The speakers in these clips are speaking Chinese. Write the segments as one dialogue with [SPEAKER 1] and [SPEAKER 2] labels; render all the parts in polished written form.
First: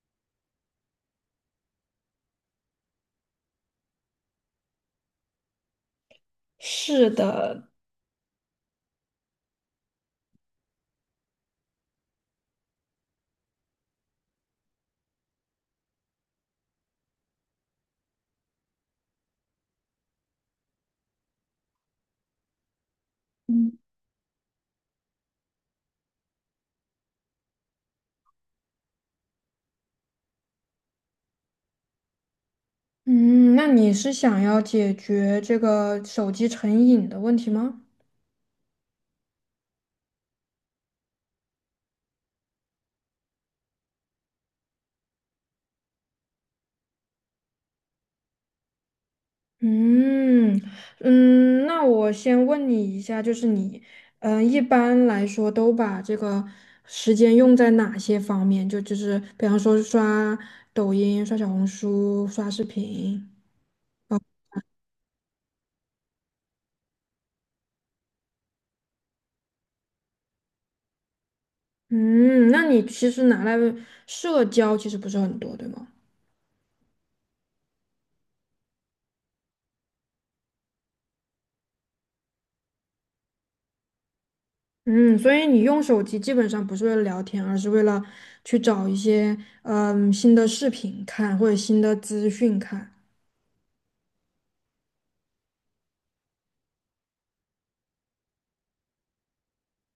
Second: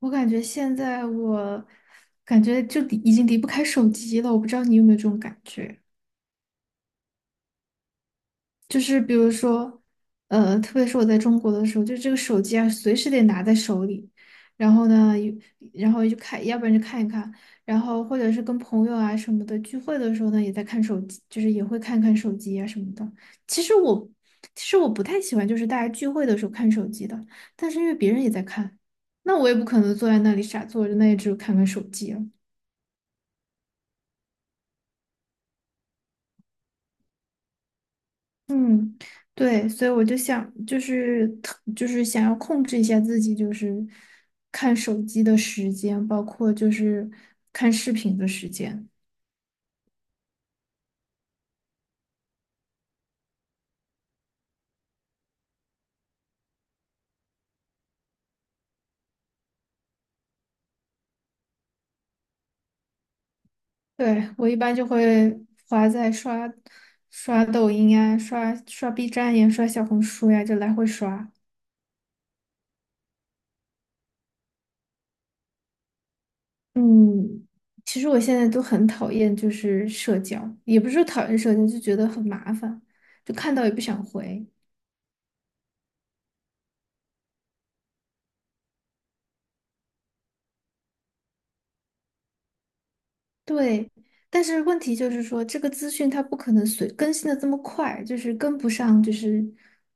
[SPEAKER 1] 我感觉现在我感觉已经离不开手机了，我不知道你有没有这种感觉，
[SPEAKER 2] 是的。
[SPEAKER 1] 就是比如说，特别是我在中国的时候，就这个手机啊，随时得拿在手里，然后呢，然后就看，要不然就看一看，然后或者是跟朋友啊什么的聚会的时候呢，也在看手机，就是也会看看手机啊什么的。其实
[SPEAKER 2] 嗯，
[SPEAKER 1] 我其实我不太喜欢就是大家聚会的时候看手机的，但是因为别人也在看，那我也不可能坐在那里傻坐着，那也只有看看手机了。
[SPEAKER 2] 嗯,那你是想要解决这个手机成瘾的问题吗？
[SPEAKER 1] 嗯，对，所以我就想，就是就是想要控制一下自己，就是看手机的时间，包括就是看视频的时间。
[SPEAKER 2] 嗯那我先问你一下，就是你，嗯，一般来说都把这个时间用在哪些方面？就是比方说刷抖音、刷小红书、刷视频。
[SPEAKER 1] 对，我一般就会花在刷抖音呀、刷 B 站呀、刷小红书呀，就来回刷。
[SPEAKER 2] 嗯，那你其实拿来社交其实不是很多，对吗？
[SPEAKER 1] 嗯，其实我现在都很讨厌就是社交，也不是说讨厌社交，就觉得很麻烦，就看到也不想回。
[SPEAKER 2] 嗯，所以你用手机基本上不是为了聊天，而是为了去找一些嗯新的视频看或者新的资讯看。
[SPEAKER 1] 对，但是问题就是说，这个资讯它不可能随更新的这么快，就是跟不上，就是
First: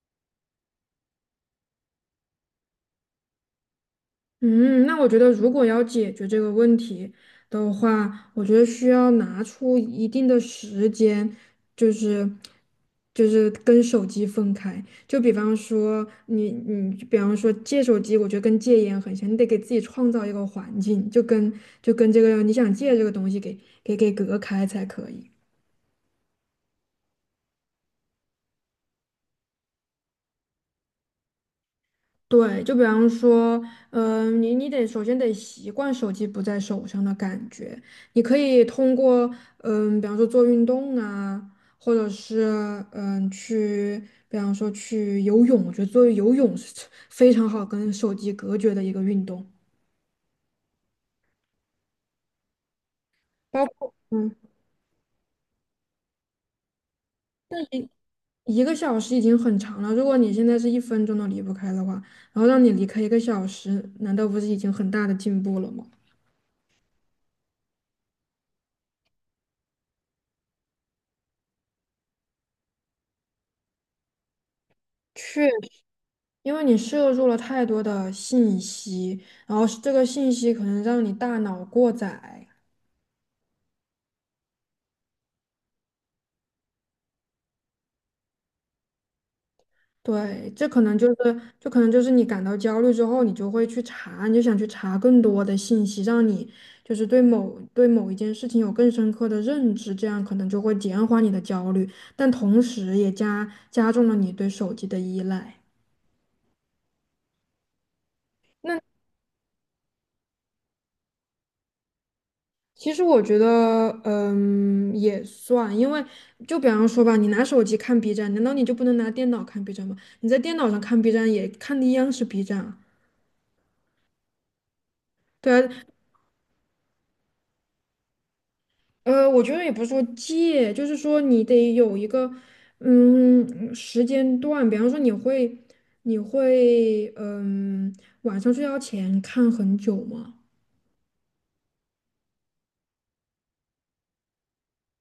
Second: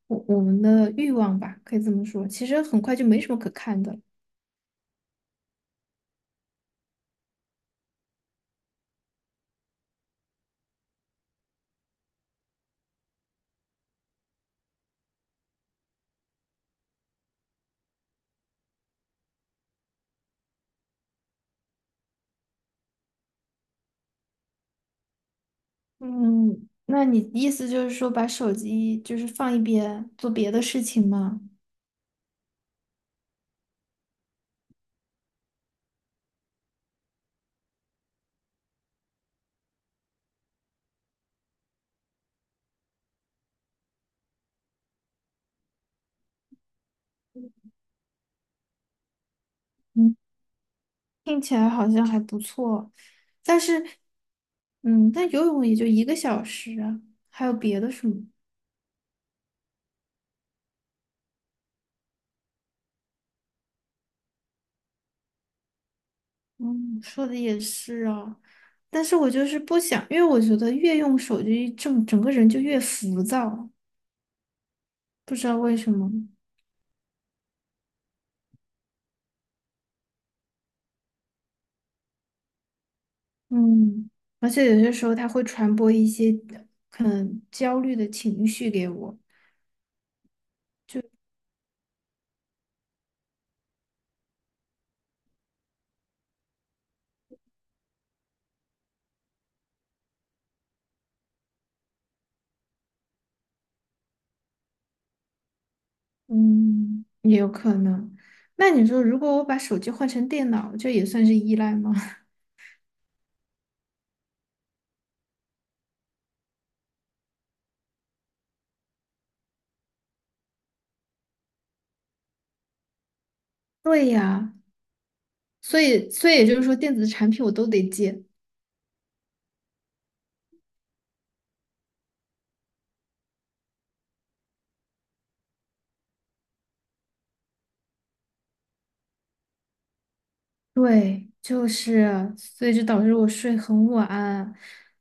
[SPEAKER 1] 我们的欲望吧，可以这么说。其实很快就没什么可看的了。
[SPEAKER 2] 嗯，那我觉得如果要解决这个问题的话，我觉得需要拿出一定的时间，就是就是跟手机分开。就比方说你，比方说戒手机，我觉得跟戒烟很像，你得给自己创造一个环境，就跟这个你想戒这个东西给隔开才可以。
[SPEAKER 1] 嗯，那你意思就是说，把手机就是放一边，做别的事情吗？
[SPEAKER 2] 对，就比方说，嗯、你得首先得习惯手机不在手上的感觉。你可以通过，嗯、比方说做运动啊，或者是嗯、去，比方说去游泳。我觉得做游泳是 非常好跟手机隔绝的一个运动。
[SPEAKER 1] 嗯，听起来好像还不错，但
[SPEAKER 2] 包
[SPEAKER 1] 是，
[SPEAKER 2] 括嗯，
[SPEAKER 1] 嗯，但游泳也就一个小时啊，还有别
[SPEAKER 2] 一
[SPEAKER 1] 的什么？
[SPEAKER 2] 一个小时已经很长了。如果你现在是1分钟都离不开的话，然后让你离开一个小时，难道不是已经很大的进步了吗？
[SPEAKER 1] 嗯，说的也是啊，但是我就是不想，因为我觉得越用手机，整个人就越浮躁，不知
[SPEAKER 2] 确。
[SPEAKER 1] 道为什么。
[SPEAKER 2] 因为你摄入了太多的信息，然后这个信息可能让你大脑过载，
[SPEAKER 1] 嗯，而且有些时候它会传播一些可能焦虑的情绪给我。
[SPEAKER 2] 对，这可能就是，就可能就是你感到焦虑之后，你就会去查，你就想去查更多的信息，让你就是对某一件事情有更深刻的认知，这样可能就会减缓你的焦虑，但同时也加重了你对手机的依赖。
[SPEAKER 1] 嗯，也有可能。那
[SPEAKER 2] 那。
[SPEAKER 1] 你说，如果我把手机换成电脑，这也算是依赖吗？
[SPEAKER 2] 其实我觉得，嗯，也算，因为就比方说吧，你拿手机看 B 站，难道你就不能拿电脑看 B 站吗？你在电脑上看 B 站也看的一样是 B 站啊，
[SPEAKER 1] 对呀，
[SPEAKER 2] 对啊，
[SPEAKER 1] 所以也就是说，电子产品我都得戒。
[SPEAKER 2] 我觉得也不是说戒，就是说你得有一个，嗯，时间段，比方说你会,嗯，晚上睡觉前看很久吗？
[SPEAKER 1] 对，就是，所以就导致我睡很晚，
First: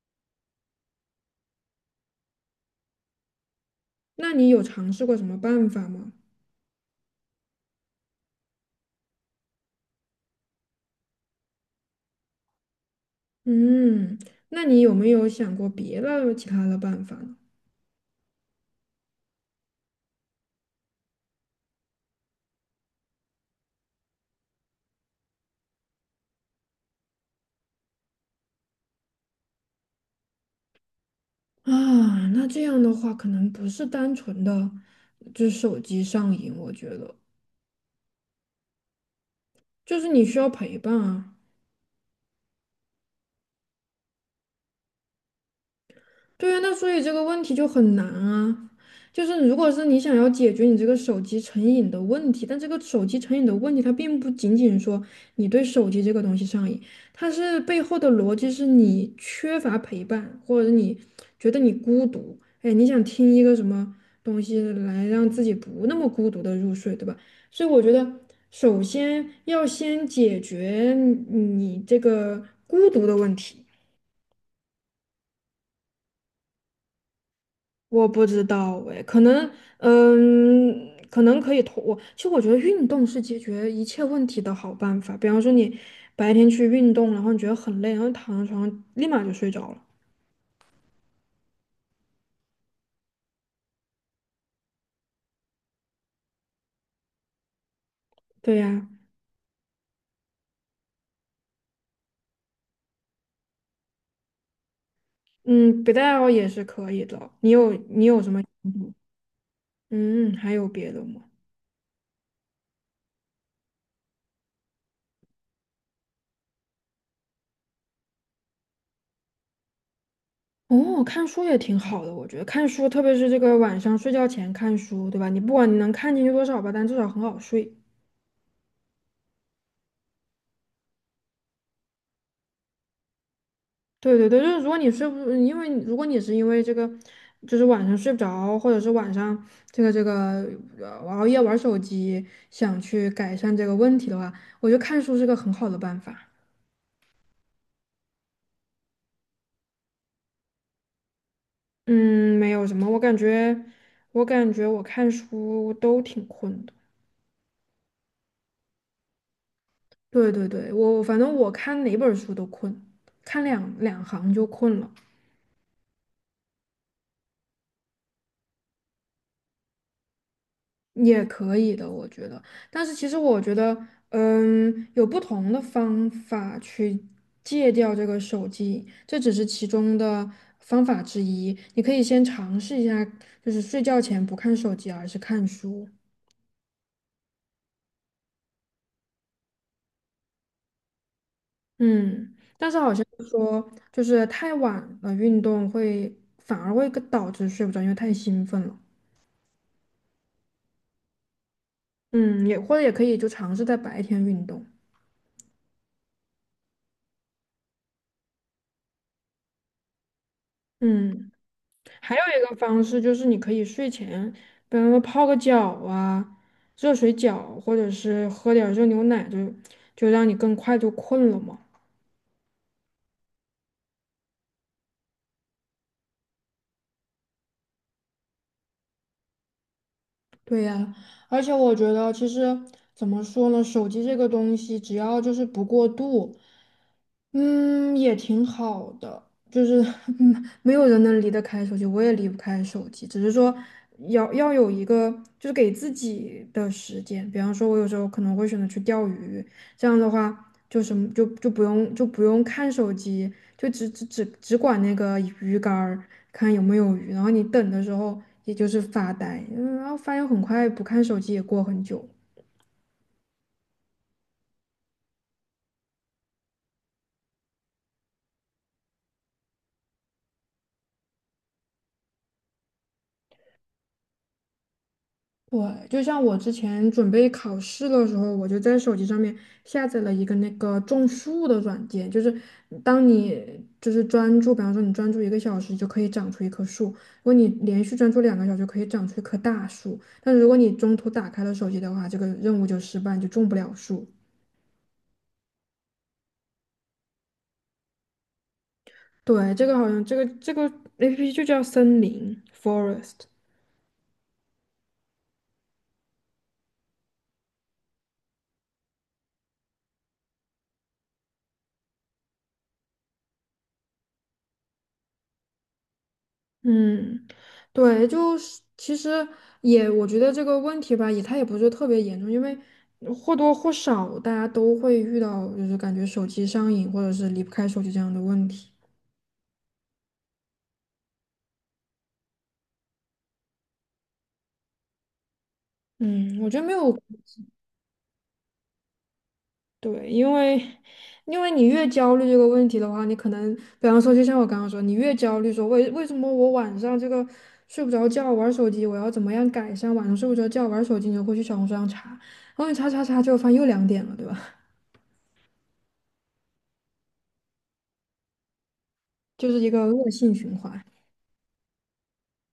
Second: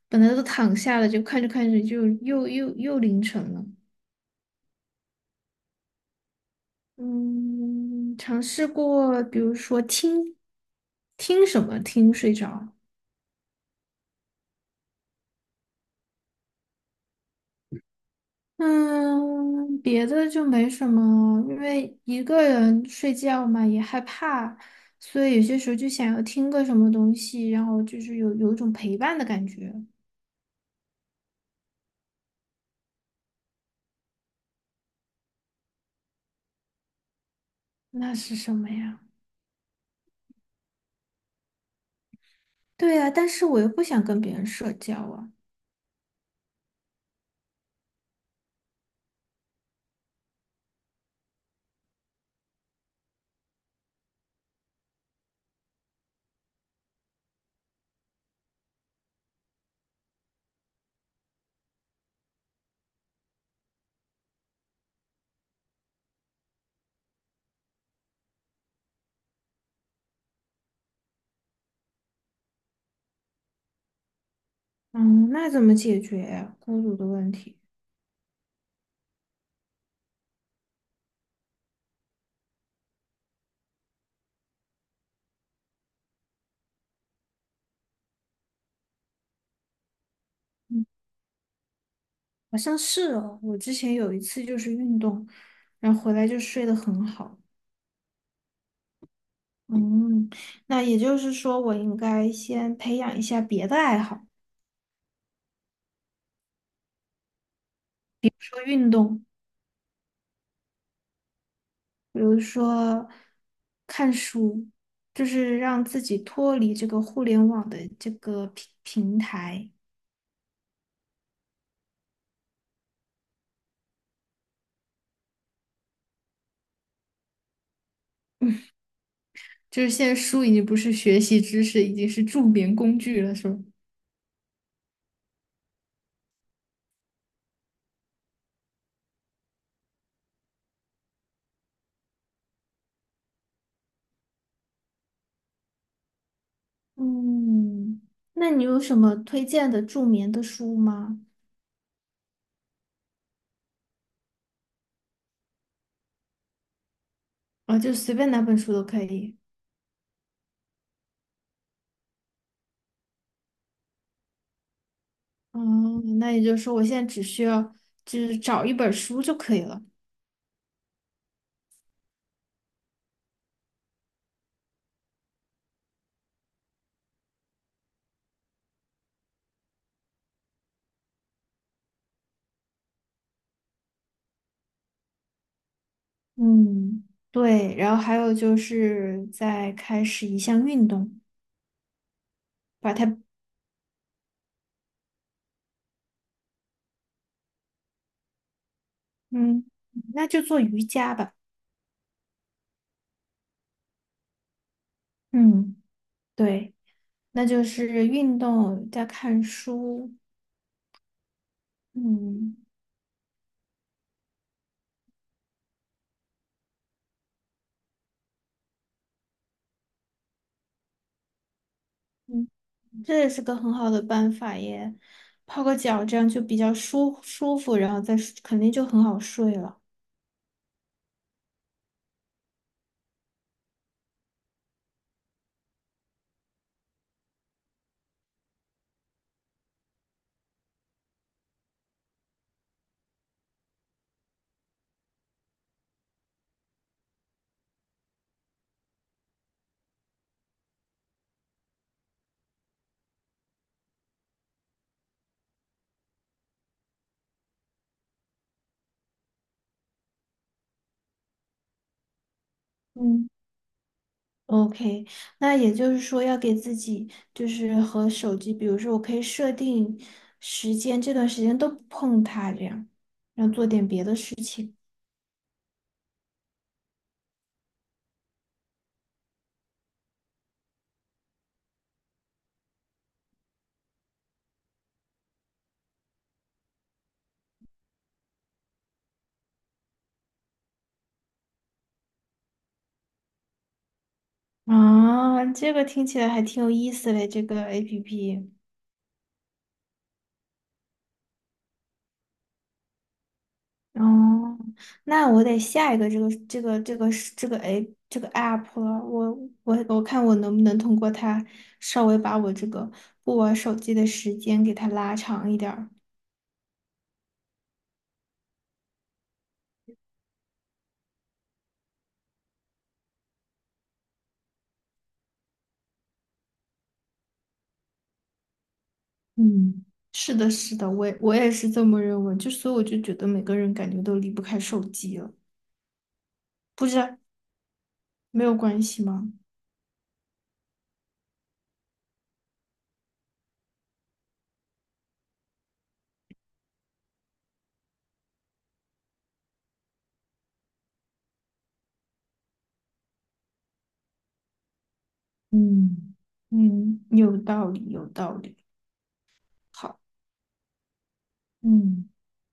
[SPEAKER 1] 本来都躺下了，就看着看着就又凌晨了。
[SPEAKER 2] 那你有尝试过什么办法吗？
[SPEAKER 1] 嗯，尝试过，比如说听什么听睡着。
[SPEAKER 2] 嗯，那你有没有想过别的其他的办法呢？
[SPEAKER 1] 嗯，别的就没什么，因为一个人睡觉嘛也害怕，所以有些时候就想要听个什么东西，然后就是有一种陪伴的感觉。
[SPEAKER 2] 啊，那这样的话，可能不是单纯的就是手机上瘾，我觉得
[SPEAKER 1] 那是什么呀？
[SPEAKER 2] 就是你需要陪伴啊。
[SPEAKER 1] 对呀，但是我又不想跟别人社交啊。
[SPEAKER 2] 对啊，那所以这个问题就很难啊。就是如果是你想要解决你这个手机成瘾的问题，但这个手机成瘾的问题，它并不仅仅说你对手机这个东西上瘾，它是背后的逻辑是你缺乏陪伴，或者是你觉得你孤独，哎，你想听一个什么东西来让自己不那么孤独的入睡，对吧？所以我觉得，首先要先解决你这个孤独的问题。
[SPEAKER 1] 嗯，那怎么解决呀？孤独的问题？
[SPEAKER 2] 我不知道哎，可能，嗯，可能可以通我。其实我觉得运动是解决一切问题的好办法。比方说你白天去运动，然后你觉得很累，然后躺在床上立马就睡着了。
[SPEAKER 1] 嗯，好像是哦。我之前有一次就是运动，然后回来就睡得很好。
[SPEAKER 2] 对呀，
[SPEAKER 1] 嗯，那也就是说，我应该先培养一下别的爱好，
[SPEAKER 2] 嗯，别的爱好也是可以的。你有什么？
[SPEAKER 1] 做运动，
[SPEAKER 2] 嗯，还有别的吗？
[SPEAKER 1] 比如说看书，就是让自己脱离这个互联网的这个平台。
[SPEAKER 2] 哦，看书也挺好的，我觉得看书，特别是这个晚上睡觉前看书，对吧？你不管你能看进去多少吧，但至少很好睡。
[SPEAKER 1] 就是现在书已经不是学习知识，已经是助眠工具了，是吧？
[SPEAKER 2] 对对对，就是如果你睡不，因为如果你是因为这个，就是晚上睡不着，或者是晚上这个呃熬夜玩手机，想去改善这个问题的话，我觉得看书是个很好的办法。
[SPEAKER 1] 嗯，那你有什么推荐的助眠的书吗？
[SPEAKER 2] 嗯，没有什么，我感觉我看书都挺困的。
[SPEAKER 1] 啊，就随便哪本书都可以。
[SPEAKER 2] 对对对，我反正我看哪本书都困，看两行就困了。
[SPEAKER 1] 嗯，那也就是说，我现在只需要就是找一本书就可以了。
[SPEAKER 2] 也可以的，我觉得。但是其实我觉得，嗯，有不同的方法去戒掉这个手机，这只是其中的方法之一。你可以先尝试一下，就是睡觉前不看手机，而是看书。
[SPEAKER 1] 嗯，对。然后还有就是再开始一项运动，
[SPEAKER 2] 嗯，但是好
[SPEAKER 1] 把
[SPEAKER 2] 像
[SPEAKER 1] 它，
[SPEAKER 2] 说，就是太晚了运动会反而会更导致睡不着，因为太兴奋了。
[SPEAKER 1] 嗯，那就做瑜伽吧。
[SPEAKER 2] 嗯，也或者也可以就尝试在白天运动。
[SPEAKER 1] 嗯，对，那就是运动加看书。
[SPEAKER 2] 嗯。还有一个
[SPEAKER 1] 嗯。
[SPEAKER 2] 方式就是，你可以睡前，比方说泡个脚啊，热水脚，或者是喝点儿热牛奶，就让你更快就困了嘛。
[SPEAKER 1] 嗯，这也是个很好的办法耶，泡个脚，这样就比较舒舒服，然后再睡肯定就很好睡了。
[SPEAKER 2] 对呀，而且我觉得其实怎么说呢，手机这个东西，只要就是不过度，嗯，也挺好的。就是 嗯，没有人能离得开手机，我也离不开手机，只是说要有一个就是给自己的时间。比方说，我有时候可能会选择去钓鱼，这样的话。就什么就不用看手机，就只管那个鱼竿儿看有没有鱼，然后你等的时候也就是发呆，嗯然后发现很快不看手机也过很久。
[SPEAKER 1] 嗯，OK，那也就是说要给自己就是和手机，比如说我可以设定时间，这段时间都不碰它，这样，然后做点别的事。
[SPEAKER 2] 对，就像我之前准备考试的时候，我就在手机上面下载了一个那个种树的软件，就是当你就是专注，比方说你专注一个小时，就可以长出一棵树；如果你连续专注2个小时，就可以长出一棵大树。但如果你中途打开了手机的话，这个任务就失败，你就种不了树。
[SPEAKER 1] 啊，这个听起来还挺有意思嘞，这个 APP。
[SPEAKER 2] 对，这个好像这个 APP 就叫森林 （(Forest)。
[SPEAKER 1] 哦，那我得下一个这个 app 了，我看我能不能通过它稍微把我这个不玩手机的时间给它拉长一点儿。
[SPEAKER 2] 嗯，对，就是其实也，我觉得这个问题吧，也它也不是特别严重，因为或多或少大家都会遇到，就是感觉手机上瘾或者是离不开手机这样的问题。
[SPEAKER 1] 嗯，是的，是的，我也是这么认为，就所以我就觉得每个人感觉都离不开手机了，
[SPEAKER 2] 嗯，我觉得没
[SPEAKER 1] 不
[SPEAKER 2] 有，
[SPEAKER 1] 是没有关系吗？
[SPEAKER 2] 对，因为你越焦虑这个问题的话，你可能，比方说，就像我刚刚说，你越焦虑说为什么我晚上这个睡不着觉玩手机，我要怎么样改善晚上睡不着觉玩手机，你就会去小红书上查，然后你查，结果发现又2点了，对吧？
[SPEAKER 1] 嗯嗯，有道理，有道理。
[SPEAKER 2] 就是一个
[SPEAKER 1] 好。
[SPEAKER 2] 恶性循环。
[SPEAKER 1] 嗯。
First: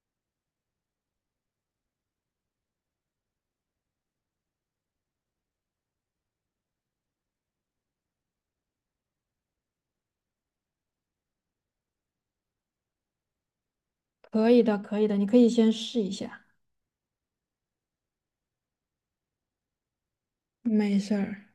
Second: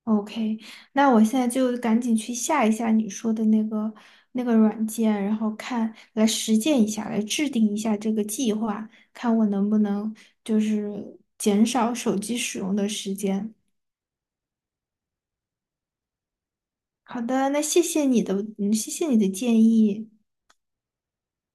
[SPEAKER 1] OK，那我现在就赶紧去下一下你说的那个那个软件，然后看，来实践一下，来制定一下这个计划，看我能不能就是减少手机使用的时间。
[SPEAKER 2] 可以的，可以的，你可以先试一下，
[SPEAKER 1] 好的，那谢谢你的，嗯，谢谢你的建议。
[SPEAKER 2] 没事儿。